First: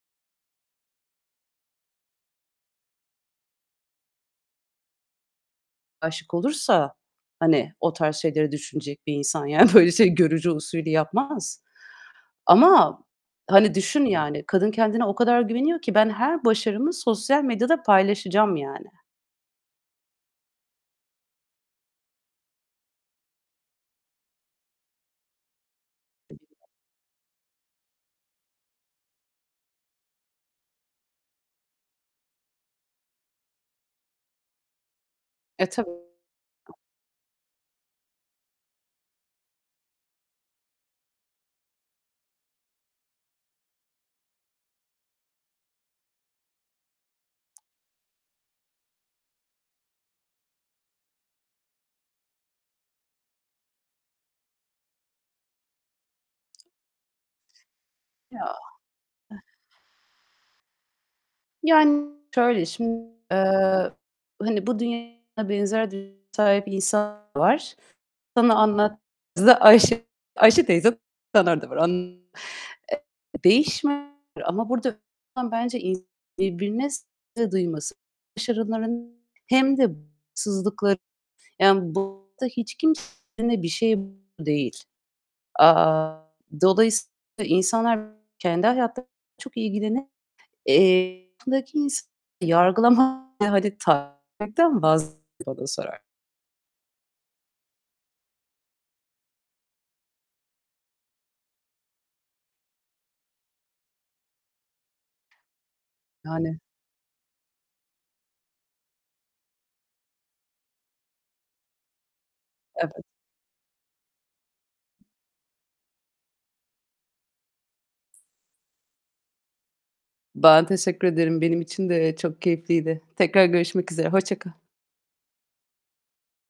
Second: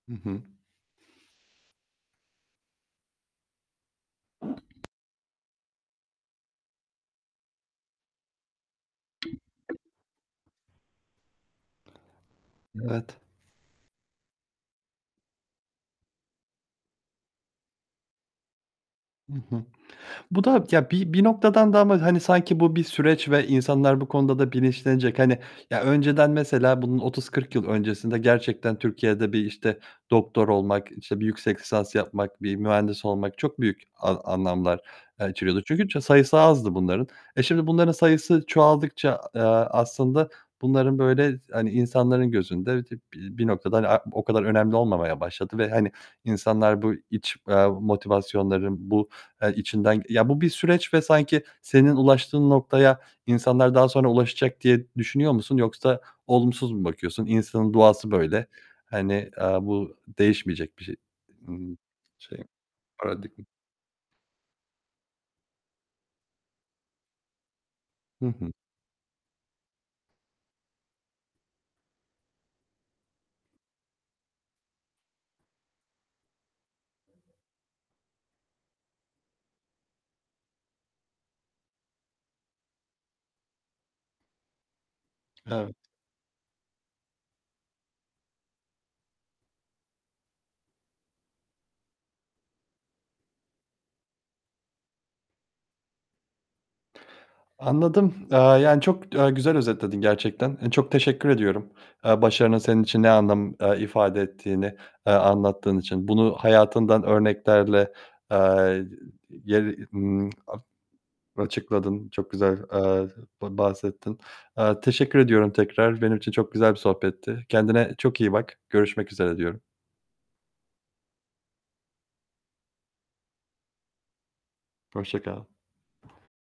Hı hı. Âşık olursa, hani, o tarz şeyleri düşünecek bir insan, yani, böyle, şey görücü usulü yapmaz. Ama, Evet. hani, düşün yani kadın kendine o kadar güveniyor ki ben her başarımı sosyal medyada paylaşacağım, yani. Hı hı. Bu da, ya, bi bir noktadan da ama, hani, sanki bu bir süreç ve insanlar bu konuda da bilinçlenecek. Hani, ya, önceden Tabii ki de. mesela bunun 30-40 yıl öncesinde gerçekten Türkiye'de bir, işte, doktor olmak, işte, bir yüksek lisans yapmak, bir mühendis olmak çok büyük a anlamlar, aaa, içeriyordu. E, Çünkü tabii. ça sayısı azdı bunların. E, şimdi bunların sayısı çoğaldıkça, a eee, aslında bunların, böyle, hani, insanların gözünde, dı bi bir noktada, hani, a o kadar önemli olmamaya başladı. Ve, hani, insanlar bu iç, eee, motivasyonların, bu, eee, içinden ya bu bir süreç ve sanki senin ulaştığın noktaya insanlar daha sonra ulaşacak diye düşünüyor musun yoksa olumsuz mu bakıyorsun? İnsanın doğası Ya. böyle. Ih. Hani, eee, bu değişmeyecek bir şey. Imm. Yani, Şey, şöyle, şim paradigm Eee, hani, bu dünyada benzer düşünceye sahip insan var. Hı hı. Sana anlattığımızı da Ayşe Ayşe teyze [unintelligible] var. An Eee, değişme Ama burada önemli olan bence ins birbirine saygı duyması. Başarıların hem de [unintelligible] Yani, burada hiç kimse [unintelligible] bir şey değil. Evet. Aaa, dolayısıyla insanlar kendi hayatlarıyla çok ilgilenir Eee, yakınındaki insanı yargılamaya, hadi, takmaktan vazgeçin bana sorar Anladım. Eee, yani çok, aaa, güzel özetledin gerçekten. Eee, çok teşekkür ediyorum. Eee, başarının senin için ne anlam, eee, ifade ettiğini, eee, anlattığın için. Bunu Yani. hayatından örneklerle, eee, [unintelligible] yer ımm, a açıkladın. Çok güzel, Evet. eee, ba bahsettin. Eee, teşekkür ediyorum tekrar. Benim için çok güzel bir sohbetti. Kendine çok iyi bak. Görüşmek üzere diyorum. Ben teşekkür ederim. Benim için de çok keyifliydi. Tekrar görüşmek üzere hoşça kal. Hoşça kal.